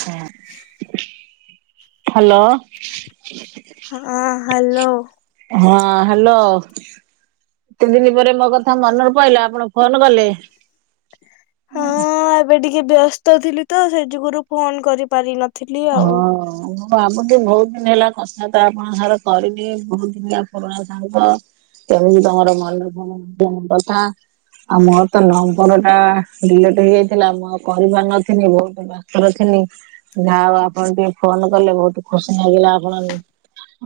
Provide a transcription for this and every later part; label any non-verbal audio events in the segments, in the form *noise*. ହଁ, ହ୍ୟାଲୋ। ହଁ ହ୍ୟାଲୋ। ହଁ ହ୍ୟାଲୋ, ଏତେ ଦିନି ପରେ ମୋ କଥ ମନରୁ ପଇଲା ଆପଣ ଫୋନ କଲେ। ହଁ ଏବେ ଟିକେ ବ୍ୟସ୍ତ ଥିଲି ତ ସେ ଯୋଗୁରୁ ଫୋନ କରିପାରିନ ହଁ। ହଁ ଆମୁ ବି ବହୁତ ଦିନ ହେଲା କଥା ତ ଆପଣ ସାଙ୍ଗ କରିନି ବହୁତ ଦିନିଆ ପୁରୁଣା ସାଙ୍ଗ। କେମିତି ତମର ମନେ ପଡୁନି ପ *unintelligible* କଥା। ଆଉ ମୋର ତ ନମ୍ବର ଟା ଡିଲେଟ ହେଇଯାଇଥିଲା। ମୁଁ ଆଉ କରିପାରି ନଥିଲି ବହୁତ ପାତର ଥିଲି। ଯା ହଉ ଆଉ ଆପଣ ଟିକେ ଫୋନ କଲେ ବହୁତ ଖୁସି ଲାଗିଲା। ଆପଣ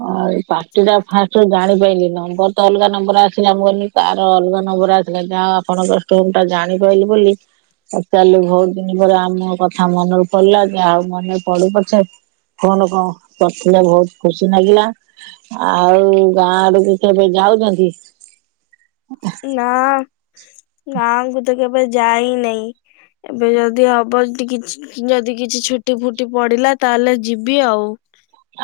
ହଁ ଏଇ ପାଟି ଟା ଫାଷ୍ଟ ଜାଣିପାଇଲି ନମ୍ବର ତ ଅଲଗା ନମ୍ବର ଆସିଲା। ମୁଁ କହିଲି ତାର ଅଲଗା ନମ୍ବର ଆସିଲା ଯାହା ହଉ ଆପଣଙ୍କ ଷ୍ଟୋନଟା ଜାଣିପାଇଲି ବୋଲି ପଚାରିଲି ବହୁତ ଦିନି ପରେ ଆମ କଥା ମନରେ ପଡିଲା କି ଆଉ ମନେ ପଡୁ ପଛେ ଫୋନ କ କରିଥିଲେ ବହୁତ ଖୁସି ଲାଗିଲା। ଆଉ ଗାଁ ଆଡୁକୁ କେବେ ଯାଉଛନ୍ତି? ନା ଗାଁଙ୍କୁ ତ କେବେ ଯାଇ ନେଇ। ଏବେ ଯଦି ହବ ଟିକି ଯଦି କିଛି ଛୁଟି ଫୁଟି ପଡିଲା ତାହେଲେ ଯିବି ଆଉ।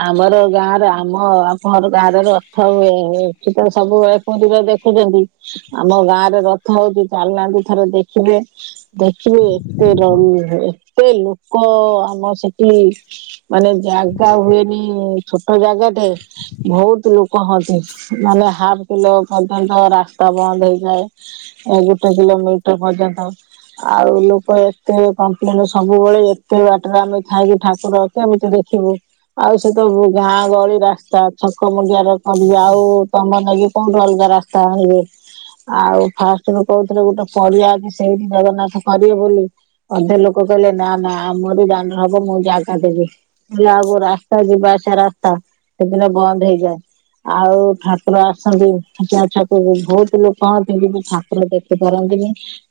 ଆମର ଗାଁରେ ଆମ ଆମର ଗାଁରେ ରଥ ହୁଏ। ଏଠି ତ ସବୁବେଳେ ପରିବା ଦେଖୁଛନ୍ତି ଆମ ଗାଁ ରେ ରଥ ହଉଛି ଚାଲୁନାହାନ୍ତି ଥରେ ଦେଖିବେ। ଦେଖିବେ ଏତେର ଏତେ ଲୋକ ଆମ ସେଠି। ମାନେ ଜାଗା ହୁଏନି ଛୋଟ ଜାଗା ଟେ। ବହୁତ ଲୋକ ହନ୍ତି ମାନେ ହାଫ କିଲୋ ପର୍ଯ୍ୟନ୍ତ ରାସ୍ତା ବନ୍ଦ ହେଇଯାଏ। ଏ ଗୋଟେ କିଲୋମିଟର ପର୍ଯ୍ୟନ୍ତ। ଆଉ ଲୋକ ଏତେ କମ୍ପ୍ଲେନ ସବୁବେଳେ ଏତେ ବାଟରେ ଆମେ ଥାଇକି ଠାକୁର କେମିତି ଦେଖିବୁ ଆଉ ସେତ ଗାଁ ଗହଳି ରାସ୍ତା ଛକ ମୁଣ୍ଡିଆର ସବୁ ଆଉ କବ ନେଲି ତ ଅଲଗା ରାସ୍ତା ହେଲେ ଆଉ ଫାଷ୍ଟରୁ କହୁଥିଲି ଗୋଟେ ପରିବା କି ସେଇଠି ଜଗନ୍ନାଥ କରିବେ ବୋଲି। ଅଧେ ଲୋକ କହିଲେ ନା ନା ଆମରି ଦାଣ୍ଡରେହବ ମୁଁ ଜାଗା ଦେବି ଅଉ ପୁରା ତା ଯିବା ଆସିବା ରାସ୍ତା ସେଦିନ ବନ୍ଦ ହେଇଯାଏ। ଆଉ ଠାକୁର ଆସନ୍ତି ପଞ୍ଚାୟତ ଛକକୁ ବହୁତୁ ଲୋକ ହୁଅନ୍ତି କିନ୍ତୁ ଠା ଦେଖିପାରନ୍ତିନି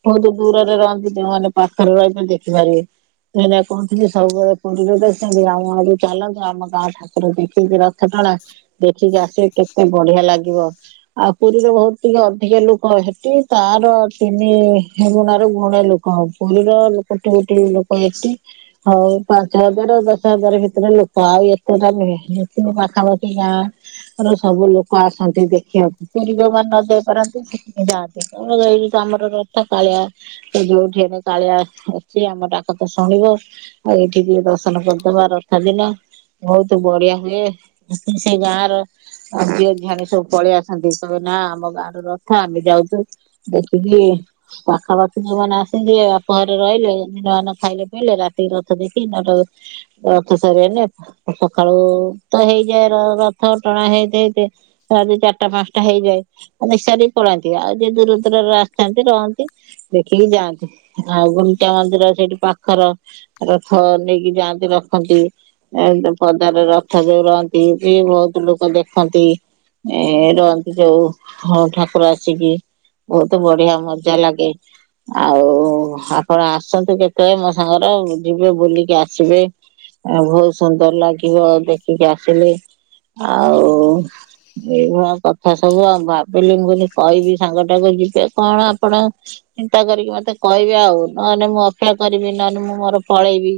ବହୁତ ଦୂରରେ ରହନ୍ତି ଯୋଉମାନେ ପାଖରେ ରହିଛନ୍ତି ଦେଖିପାରିବେ। ସେଇରା କହୁଥିଲେ ସବୁବେଳେ ପୁରୀରେ ଦର୍ଶନ୍ତି ଆମ ଆଡେ ଚାଲନ୍ତୁ। ଆମ ଗାଁ ଠାକୁର ଦେଖିକି ରଥ ଟଣା ଦେଖିକି ଆସିବେ କେତେ ବଢିଆ ଲାଗିବ। ଆଉ ପୁରୀରେ ବହୁତ ଟିକେ ଅଧିକ ଲୋକ ହେଠି ତାର ତିନିଗୁଣରୁ ଗୁଣେ ଲୋକ। ହଁ ପୁରୀର କୋଟି କୋଟି ଲୋକ ଆସି ହଉ ପାଞ୍ଚ ହଜାର ଆଉ ଦଶ ହଜାର ଭିତରେ ଲୋକ। ହଁ ଆଉ ଏତେଟା ନୁହେଁ ଯେତିକି ପାଖାପାଖି ଗାଁର ସବୁ ଲୋକ ହଁ ଆସନ୍ତି ଦେଖିବାକୁ ପରିବା ମାନ ତ ଦେଇପାରନ୍ତି। ଯା ତ କଣ ନେଇକି ଆମର ରଥକାଳିଆ ସେ ଯୋଉଠି ହେଲେ କାଳିଆ ଅଛନ୍ତି ଆମ ଡାକ ତ ଶୁଣିବେ। ଆଉ ଏଇଠିି ଟିକେ ଦର୍ଶନ କରିଦବା ରଥା ଦିନ। ବହୁତ ବଢିଆ ହୁଏ ମିଶିକି ସେ ଗାଁ ର ଆଉ ଝିଅ ଝିଆଣି ସବୁ ପଳେଇ ଆସନ୍ତି କହିବେ ନା ଆମ ଗାଁ ର ରଥ ଆମେ ଯାଉଛୁ। ଦେଖିବି। ପାଖାପାଖି ଯୋଉମାନେ ଆସନ୍ତି ବାପ ଘରେ ରହିଲେ ଦିନମାନେ ଖାଇଲେ ପିଇଲେ ରାତି ରଥ ଦେଖିକି ନ ରଥ ସରିଗଲେ ସକାଳୁ ତ ହେଇଯାଏ ର ରଥ ଟଣା ହେଇଯାଇ ଥାଏ। ତଥାବି ଚାରଟା ପାଞ୍ଚଟା ହେଇଯାଏ। ଦେଖି ସାରିକି ପଳାନ୍ତି ଆଉ ଯେ ଦୂରୁରୁ ଦୂରରୁ ଆସିଥାନ୍ତି ରହନ୍ତି ଦେଖିକି ଯାଆନ୍ତି। ଆଉ ଗୁଣ୍ଡିଚା ମନ୍ଦିର ସେଇଠି ପାଖର ରଥ ନେଇକି ଯାଆନ୍ତି ରଖନ୍ତି। ଏ ପଦାରେ ରଥ ଯୋଉ ରହନ୍ତି ବି ବହୁତ ଲୋକ ଦେଖନ୍ତି। ଏ ରହନ୍ତି ଯୋଉ ହ ଠାକୁର ଆସିକି। ବହୁତ ବଢିଆ ମଜା ଲାଗେ। ଆଉ ଆପଣ ଆସନ୍ତୁ କେତେବେଳେ ମୋ ସାଙ୍ଗରେ ଯିବେ ବୁଲିକି ଆସିବେ। ଆ ବହୁତ ସୁନ୍ଦର ଲାଗିବ ଦେଖିକି ଆସିଲେ। ଆଉ ଏଇଭଳିଆ କଥା ସବୁ ଆଉ ଭାବିଲି ମୁଁ କଇଲି କହିବି ସାଙ୍ଗଟାକୁ ଯିବେ କଣ ଆପଣ ଚିନ୍ତା କରିକି ମତେ କହିବେ ଆଉ ନହଲେ ମୁଁ ଅପେକ୍ଷା କରିବି ନହଲେ ମୁଁ ମୋର ପଳେଇବି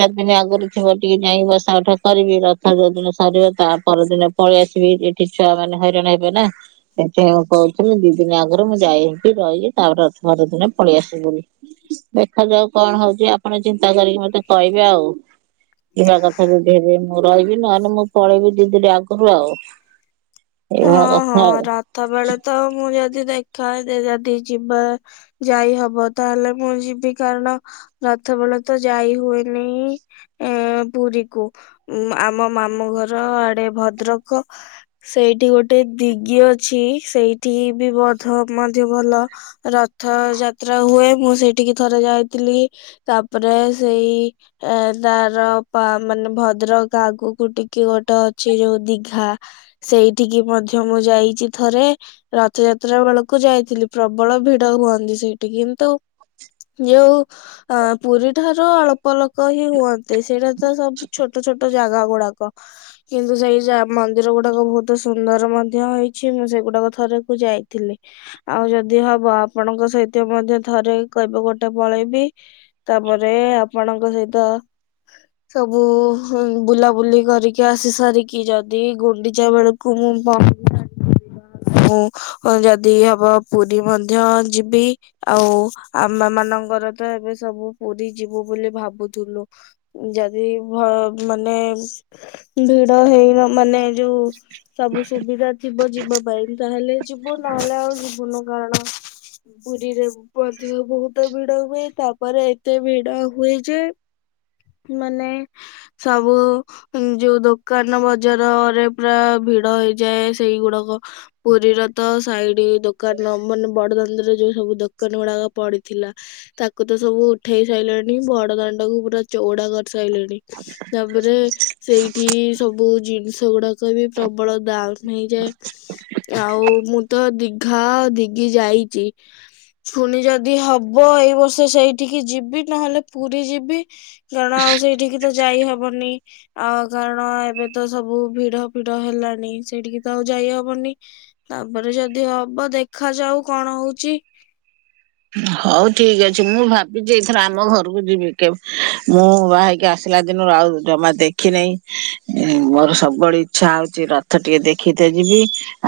ଚାରି ଦିନି ଆଗରୁ ଥିବ ଟିକେ ଯାଇଁ ବସା ଉଠା କରିବି ରଥ ଯୋଉ ଦିନ ସରିବ ତା ପରଦିନ ପଳେଇ ଆସିବି ଏ ଠି ଛୁଆ ମାନେ ହଇରାଣ ହେବେ ନା ସେଠି ମୁଁ ମୁଁ ଦି ଦିନି ଆଗରୁ ମୁଁ ଯାଏ ହେଠି ରହିଲି ତାପର ପନ୍ଦର ଦିନେ ପଳେଇ ଆସିବି ବୋଲି। ଦେଖାଯାଉ କଣ ହଉଚି ଆପଣ ଚିନ୍ତା କରିକି ମତେ କହିବେ ଆଉ। ଯିବା କଥା ଯଦି କହିବେ ମୁଁ ରହିବି ନହଲେ ମୁଁ ପଳେଇବି ଦି ଦିନି ରେ ଆଗରୁ ଆଉ। ଏଇଭଳିଆ କଥା ଆଉ। ଥାବେଳେ ତ ମୁଁ ଯଦି ଦେଖା *unintelligible* ଯଦି ଯିବା ଯାଇ ହବ ତାହେଲେ ମୁଁ ଯିବି। କାରଣ ରଥ ବେଳେ ତ ଯାଇ ହୁଏନି। ଏଁ ପୁରୀକୁ ଆମ ମାମୁଁ ଘର ଆଡେ ଭଦ୍ରକ। ସେଇଠି ଗୋଟେ ଦିଗି ଅଛି, ସେଇଠି ବି ବଧ ମଧ୍ୟ ଭଲ। ରଥଯାତ୍ରା ହୁଏ ମୁଁ ସେଇଠିକି ଥରେ ଯାଇଥିଲି। ତାପରେ ସେଇ ଏ ତାର ପା ମାନେ ଭଦ୍ରକ ଆଗୁକୁ ଟିକେ ଗୋଟେ ଅଛି ଯୋଉ ଦିଘା। ସେଇଠିକି ମଧ୍ୟ ମୁଁ ଯାଇଚି ଥରେ। ରଥଯାତ୍ରା ବେଳକୁ ଯାଇଥିଲି ପ୍ରବଳ ଭିଡ ହୁଅନ୍ତି ସେଇଠି, କିନ୍ତୁ ଯୋଉ ଅ ପୁରୀ ଠାରୁ ଅଳ୍ପ ଲୋକ ହିଁ ହୁଅ ନ୍ତି ସେଇଟା ତ ସବୁ ଛୋଟ ଛୋଟ ଜାଗା ଗୁଡାକ କିନ୍ତୁ ସେଇ ଯା ମନ୍ଦିର ଗୁଡା ଡାକ ବହୁତ ସୁନ୍ଦର ମଧ୍ୟ ହେଇଚି ମୁଁ ସେଗୁଡାକ ଥରେ କୁ ଯାଇଥିଲି। ଆଉ ଯଦି ହବ ଆପଣଙ୍କ ସହିତ ମଧ୍ୟ ଥରେ କହିବ ଗୋଟେ ପଳେଇବି। ତାପରେ ଆପଣଙ୍କ ସହିତ ସବୁ ବୁଲାବୁଲି କରିକି ଆସି ସାରିକି ଯଦି ଗୁଣ୍ଡି ଚା ବେଳୁକୁ ମୁଁ *inaudible* ମୁଁ ହଁ ଯଦି ହବ ପୁରୀ ମଧ୍ୟ ଯିବି। ଆଉ ଆମା ମାନଙ୍କର ତ ଏବେ ସବୁ ପୁରୀ ଯିବୁ ବୋଲି ଭାବୁଥୁଲୁ। ଯଦି ଭ ମାନେ ଭିଡ ହେଇନା ମାନେ ଯୋଉ ସବୁ ସୁବିଧା ଥିବ ଯିବା ପାଇଁ ତାହେଲେ ଯିବୁ ନହଲେ ଆଉ ଯିବୁନୁ କାରଣ ପୁରୀରେ ବୁ ମଧ୍ୟ ବହୁତ ଭିଡ ହୁଏ। ତାପରେ ଏତେ ଭିଡ ହୁଏ ଯେ ମାନେ ସବୁ ଯୋଉ ଦୋକାନ ବଜାରରେ ପୁରା ଭିଡ ହେଇଯାଏ ସେଇଗୁଡାକ। ପୁରୀର ତ ସାଇଡି ଦୋକାନ ମାନେ ବଡ ଦାଣ୍ଡରେ ଯୋଉ ସବୁ ଦୋକାନ ଗୁଡାକ ପଡିଥିଲା। ତାକୁ ତ ସବୁ ଉଠେଇ ସାଇଲେଣି ବଡ ଦାଣ୍ଡକୁ ପୁରା ଚଉଡା କରସାଇଲେଣି। ତାପରେ ସେଇଠି ସବୁ ଜିନିଷ ଗୁଡା ସବୁ ବିି ପ୍ରବଳ ଦାମ୍ ହେଇଯାଏ। ଆଉ ମୁଁ ତ ଦିଘା, ଆଉ ଦିଗି ଯାଇଚି। ଫୁଣି ଯଦି ହବ ଏଇ ବର୍ଷ ସେଇଠିକି ଯିବି ନହଲେ ପୁରୀ ଯିବି। କାରଣ ଆଉ ସେଇଠିକି ତ ଯାଇ ହବନି ଆ କାରଣ ଏବେ ତ ସବୁ ଭିଡ ଭିଡ ହେଲାଣି ସେଠିକି ତ ଆଉ ଯାଇହବନି। ତାପରେ ଯଦି ହବ ଦେଖାଯାଉ କଣ ହଉଛି। ହଉ ଠିକ୍ ଅଛି ମୁଁ ଭାବିଛି ଏଇଥର ଆମ ଘରକୁ ଯିବି। କେ ମୁଁ ବାହା ହେଇକି ଆସି ଆସିଲା ଦିନରୁ ଆଉ ଜମା ଦେଖିନାହିଁ ମୋର ସବୁବେଳେ ଇଚ୍ଛା ହଉଛି। ଥ ଟିକେ ଦେଖିତେ ଯିବି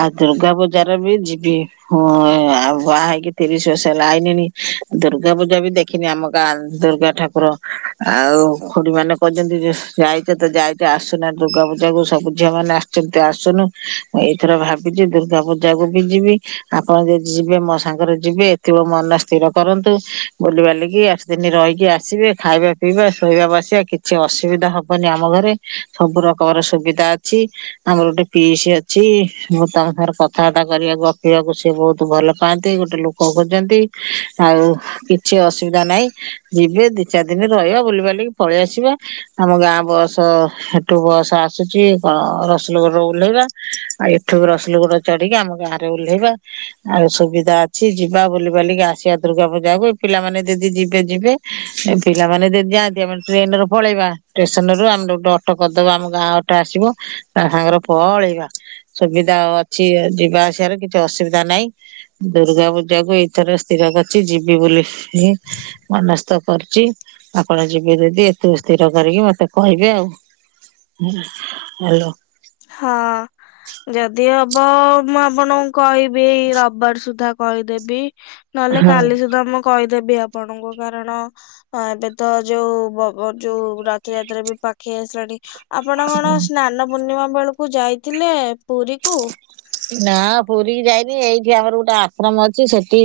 ଆଉ ଦୁର୍ଗା ପୂଜାରେ ବି ଯିବି। ହଁ ଆଉ ବାହା ହେଇକି ତିରିଶ ବର୍ଷ *unintelligible* ଦୁର୍ଗା ପୂଜା ବି ଦେଖିନି ଆମ ଗାଁ ଦୁର୍ଗା ଠାକୁର। ଆଉ ଖୁଡିମାନେ କହିଛନ୍ତି ଯେ ଯାଇଛେ ତ ଯାଇଛେ ଆସୁନା ଦୁର୍ଗା ପୂଜାକୁ ସବୁ ଝିଅମାନେ ଆସୁନୁ। ମୁଁ ଏଇଥର ଭାବିଛିି ଦୁର୍ଗା ପୂଜା କୁ ବି ଯିବି ଆପଣ ଯଦି ଯିବେ ମୋ ସାଙ୍ଗରେ ଯିବେ। ଥିବ ମନ ସ୍ଥିର କରନ୍ତୁ। ବୁଲିିବାଲିକି ଆଠ ଦିନ ରହିକି ଆସିବେ ଖାଇବା ପିଇବା ଶୋଇବା ବସିବା। କିଛି ଅସୁବିଧା ହବନି ଆମ ଘରେ ସବୁ ରକମର ସୁବିଧା ଅଛି। ଆମର ଗୋଟେ ପିଇସି ଅଛି। ମୁଁ ତାଙ୍କ ସାଙ୍ଗରେ କଥାବାର୍ତ୍ତା କରିବାକୁ ଗପିବାକୁ ସିଏ ବହୁତ ଭଲ ପାଆନ୍ତି। ଗୋଟେ ଲୋକ ଖୋଜନ୍ତି। ଆଉ କିଛି ଅସୁବିଧା ନାହିଁ ଯିବେ ଦି ଚାରି ଦିନ ରହିବ ବୁଲିବାଲିକି ପଳେଇ ଆସିବା ଆମ ଗାଁ ବୟସ ସେଠୁ ବୟସ ଆସୁଛି କଣ ରସୁଲଗଡ଼ ଓହ୍ଲେଇବା। ଆଉ ଏଠୁ ବି ରସୁଲଗୋଡ ଚଢିକି ଆମ ଗାଁରେ ଓହ୍ଲେଇବା ଆଉ ସୁବିଧା କିଛି ଯିବା ବୁଲି ବାଲିକି ଆସିବା ଦୂର୍ଗା ପୂଜାକୁ ଏ ପିଲାମାନେ ଯଦି ଯିବେ ଯିବେ ଏ ପିଲାମାନେ ଯଦି ଯାଆନ୍ତି ଆମେ ଟ୍ରେନରେ ପଳେଇବା। ଷ୍ଟେସନ ରୁ ଆମେ ଗୋଟେ ଅଟୋ କରିଦବା ଆମ ଗାଁ ଅଟୋ ଆସିବ ତା ସାଙ୍ଗରେ ପଳେଇବା। ସୁବିଧା ଅଛି ଯିବା ଆସିବାର କିଛି ଅସୁବିଧା ନାହିଁ। ଦୁର୍ଗା ପୂଜା କୁ ଏଇଥର ସ୍ଥିର କରିଛି ଯିବି ବୋଲି ହେ ମନସ୍ଥ କରଛି। ଆପଣ ଯିବେ ଯଦି ଏତୁ ସ୍ଥିର କରିକି ମତେ କହିବେ ଆଉ ହଁ ହାଲୋ ହଁ ଯଦି ହବ ମୁଁ ଆପଣଙ୍କୁ କହିବି ଏଇ ରବିବାର ସୁଦ୍ଧା କହିଦେବି ନହେଲେ ହଁ। କାଲି ସୁଧା ମୁଁ କହିଦେବି ଆପଣଙ୍କୁ କାରଣ ହଁ ଏବେ ତ ଯୋଉ ଯୋଉ ରଥଯାତ୍ରା ରେ ବି ପାଖେଇ ଆସିଲାଣି ଆପଣ କଣ ସ୍ନାନ ପୂର୍ଣ୍ଣିମା ବେଳକୁ ଯାଇଥିଲେ ପୁରୀ କୁ? ନା ପୁରୀ ଯାଇନି ଏଇଠି ଆମର ଗୋଟେ ଆଶ୍ରମ ଅଛି ସେଠି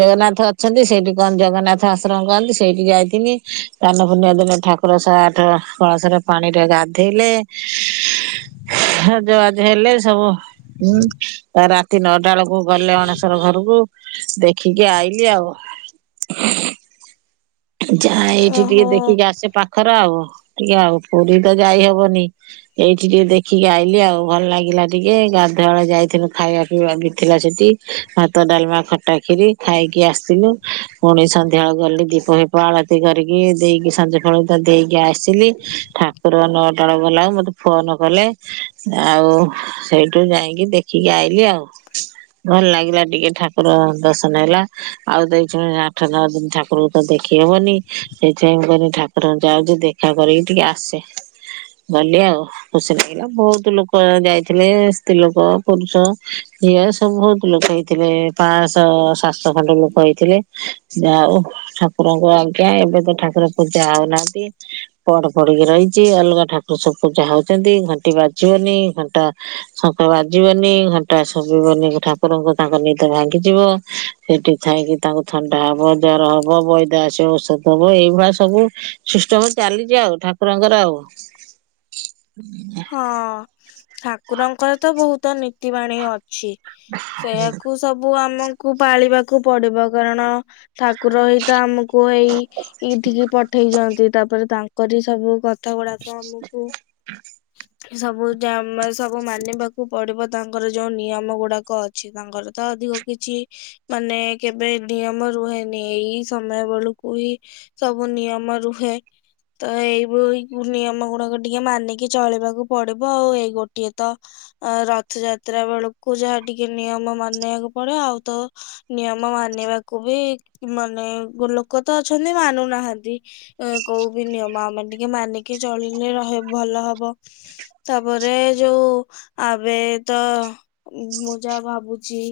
ଜଗନ୍ନାଥ ଅଛନ୍ତି ସେଇଠି କନ୍ ଜଗନ୍ନାଥ ଆଶ୍ରମ କରନ୍ତି ସେଇଠି ଯାଇିନି ସ୍ନାନ ପୂର୍ଣ୍ଣିମା ଦିନ ଠା କୁର ଶହେ ଆଠ କଳାସରେ ପାଣି ଟରେ ଗାଧେଇଲେ ହଜ ବାଜ ହେଲେ ସବୁ ହୁଁ ରାତି ନଅଟା ବେଳକୁ ଗଲେ ଅଣେଶର ଘରକୁ ଦେଖିକି ଆଇଲି ଆଉ ଯାଏ ଏଇଠି ଟିକେ ଓହୋ ଦେଖିକି ଆସେ ପାଖର ଆଉ ଟିକେ ଆଉ ପୁରୀ ତ ଯାଇ ହବନି ଏଇଠି ଟିକେ ଦେଖିକି ଆଇଲିି ଆଉ ଭଲ ଲାଗିଲା ଟିକେ ଗାଧୁଆଳ ଯାଇଥିଲୁ ଖାଇବା ପିଇବା ବି ଥିଲା ସେଠି ଭାତ ଡାଲମା ଖଟା ଖିରି ଖାଇକି ଆସିଲୁ ପୁଣି ସନ୍ଧ୍ୟାବେଳେ ଗଲି ଦୀପ ଆଳତି କରିକି ଦେଇକି ସଜ ଫଳ ଦେଇକି ଆସିଲି ଠାକୁର ନଟାଳ ଗଲା ମତେ ଫୋନ କଲେ ଆଉ ସେଇଠୁ ଯାଇକି ଦେଖିକି ଆଇଲିି ଆଉ ଭଲ ଲାଗିଲା ଟିକେ ଠାକୁର ଦର୍ଶନ ହେଲା ଆଉ ଦେଇଛୁ ଆଠ ନଅ ଦିନ ଠାକୁରକୁ ତ ଦେଖ ଦେଖ ହବନି ସେଇଥିପାଇଁ ମୁଁ କହିନି ଠାକୁରଙ୍କୁ ଯାଉଛି ଦେଖା କରିକି ଟିକେ ଆସେ। ଗଲି ଆଉ ଖୁସି ଲାଗିଲା ବହୁତ ଲୋକ ଯାଇଥିଲେ ସ୍ତ୍ରୀ ଲୋକ ପୁରୁଷ ଝି ସବୁ ବହୁତ ଲୋକ ହେଇଥିଲେ। ପାଞ୍ଚଶହ ସାତଶହ ଖଣ୍ଡ ଲୋକ ହେଇଥିଲେ ଆଉ ଠା ଠାକୁରଙ୍କୁ ଆଜ୍ଞା ଏବେ ତ ଠାକୁର ପୂଜା ହଉନାହାନ୍ତି। ପଢ ପଢିକି ରହିଛି ଅଲଗା ଠାକୁର ସବୁ ପୂଜା ହୋଉଛନ୍ତି ଘଣ୍ଟି ବାଜିବନି ଘଣ୍ଟା ଶଙ୍ଖ ବାଜିବନି ଘଣ୍ଟା ଶୁଭିବନି ଠାକୁରଙ୍କୁ ତାଙ୍କ ନିଦ ଭାଙ୍ଗିଯିବ। ସେଠି ଥାଇକି ତାଙ୍କୁ ଥଣ୍ଡା ହବ ଜର ହବ ବଇ ସିଏ ଆସିବ ଔଷଧ ଦବ ଏଇଭଳିଆ ସବୁ ସିଷ୍ଟମ ଚାଲିଛି ଆଉ ଠାକୁରଙ୍କର ଆଉ *inaudible* ହଁ ଠାକୁରଙ୍କର ତ ବହୁତ ନୀତି ବାଣୀ ଅଛି ସେୟାକୁ ସବୁ ଆମକୁ ପାଳିବାକୁ ପଡିବ କାରଣ ଠାକୁର ହିଁତ ଆମକୁ ଏଇ ଏଇଠିକି ପଠେଇ ଯନ୍ତି ତାପରେ ତାଙ୍କୁ କରି ସବୁ କଥା ଗୁଡାକ ଆମକୁ ସବୁ ଯା ମା ସବୁ ମାନିବାକୁ ପଡିବ ତାଙ୍କର ଯୋଉ ନିୟମ ଗୁଡାକ ଲୋକ ଅଛି ତାଙ୍କର ତ ଅଧିକ କିଛି ମାନେ କେବେ ନିୟମ ରୁହେନି ଏଇ ସମୟ ବେଳକୁ ହି ସବୁ ନିୟମ ରୁହେ ତ ଏଇ ବୋହିକି ନିୟମ ଗୁଡାକ ଟିକେ ମାନିକି ଚଳିବାକୁ ପଡିବ ଆଉ ଏଇ ଗୋଟିଏ ତ ଅ ରଥଯାତ୍ରା ବେଳକୁ ଯାହା ଟିକେ ନିୟମ ମାନେଇବାକୁ ପଡେ ଆଉ ତ ନିୟମ ମାନିବାକୁ ବି ମାନେ ଲୋକ ତ ଅଛନ୍ତି ମାନୁନାହାନ୍ତି କୋଉ ବିି ନିୟମ ଆମେ ଟିକେ ମାନିକି ଚଳିଲେ ରହ ଭଲ ହବ। ହ ତାପରେ ଯୋଉ ଏବେ ତ ମୁଁ ଯାହା ଭାବୁଛି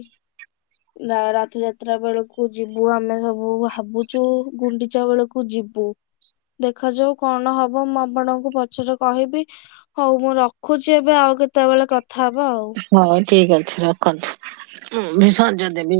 ରଥଯାତ୍ରା ବେଳକୁ ଯିବୁ ଆମେ ସବୁ ଭାବୁଛୁ ଗୁଣ୍ଡିଚା ବେଳକୁ ଯିବୁ। ଦେଖାଯାଉ କଣ ହବ ମୁଁ ଆପଣଙ୍କୁ ପଛରେ କହିବି ହଉ ମୁଁ ରଖୁଛି ଏବେ ଆଉ କେତେବେଳେ କଥା ହବା ଆଉ। ହଉ ଠିକ ଅଛି ରଖନ୍ତୁ ମୁ ବି ସଞ୍ଜ ଦେବି।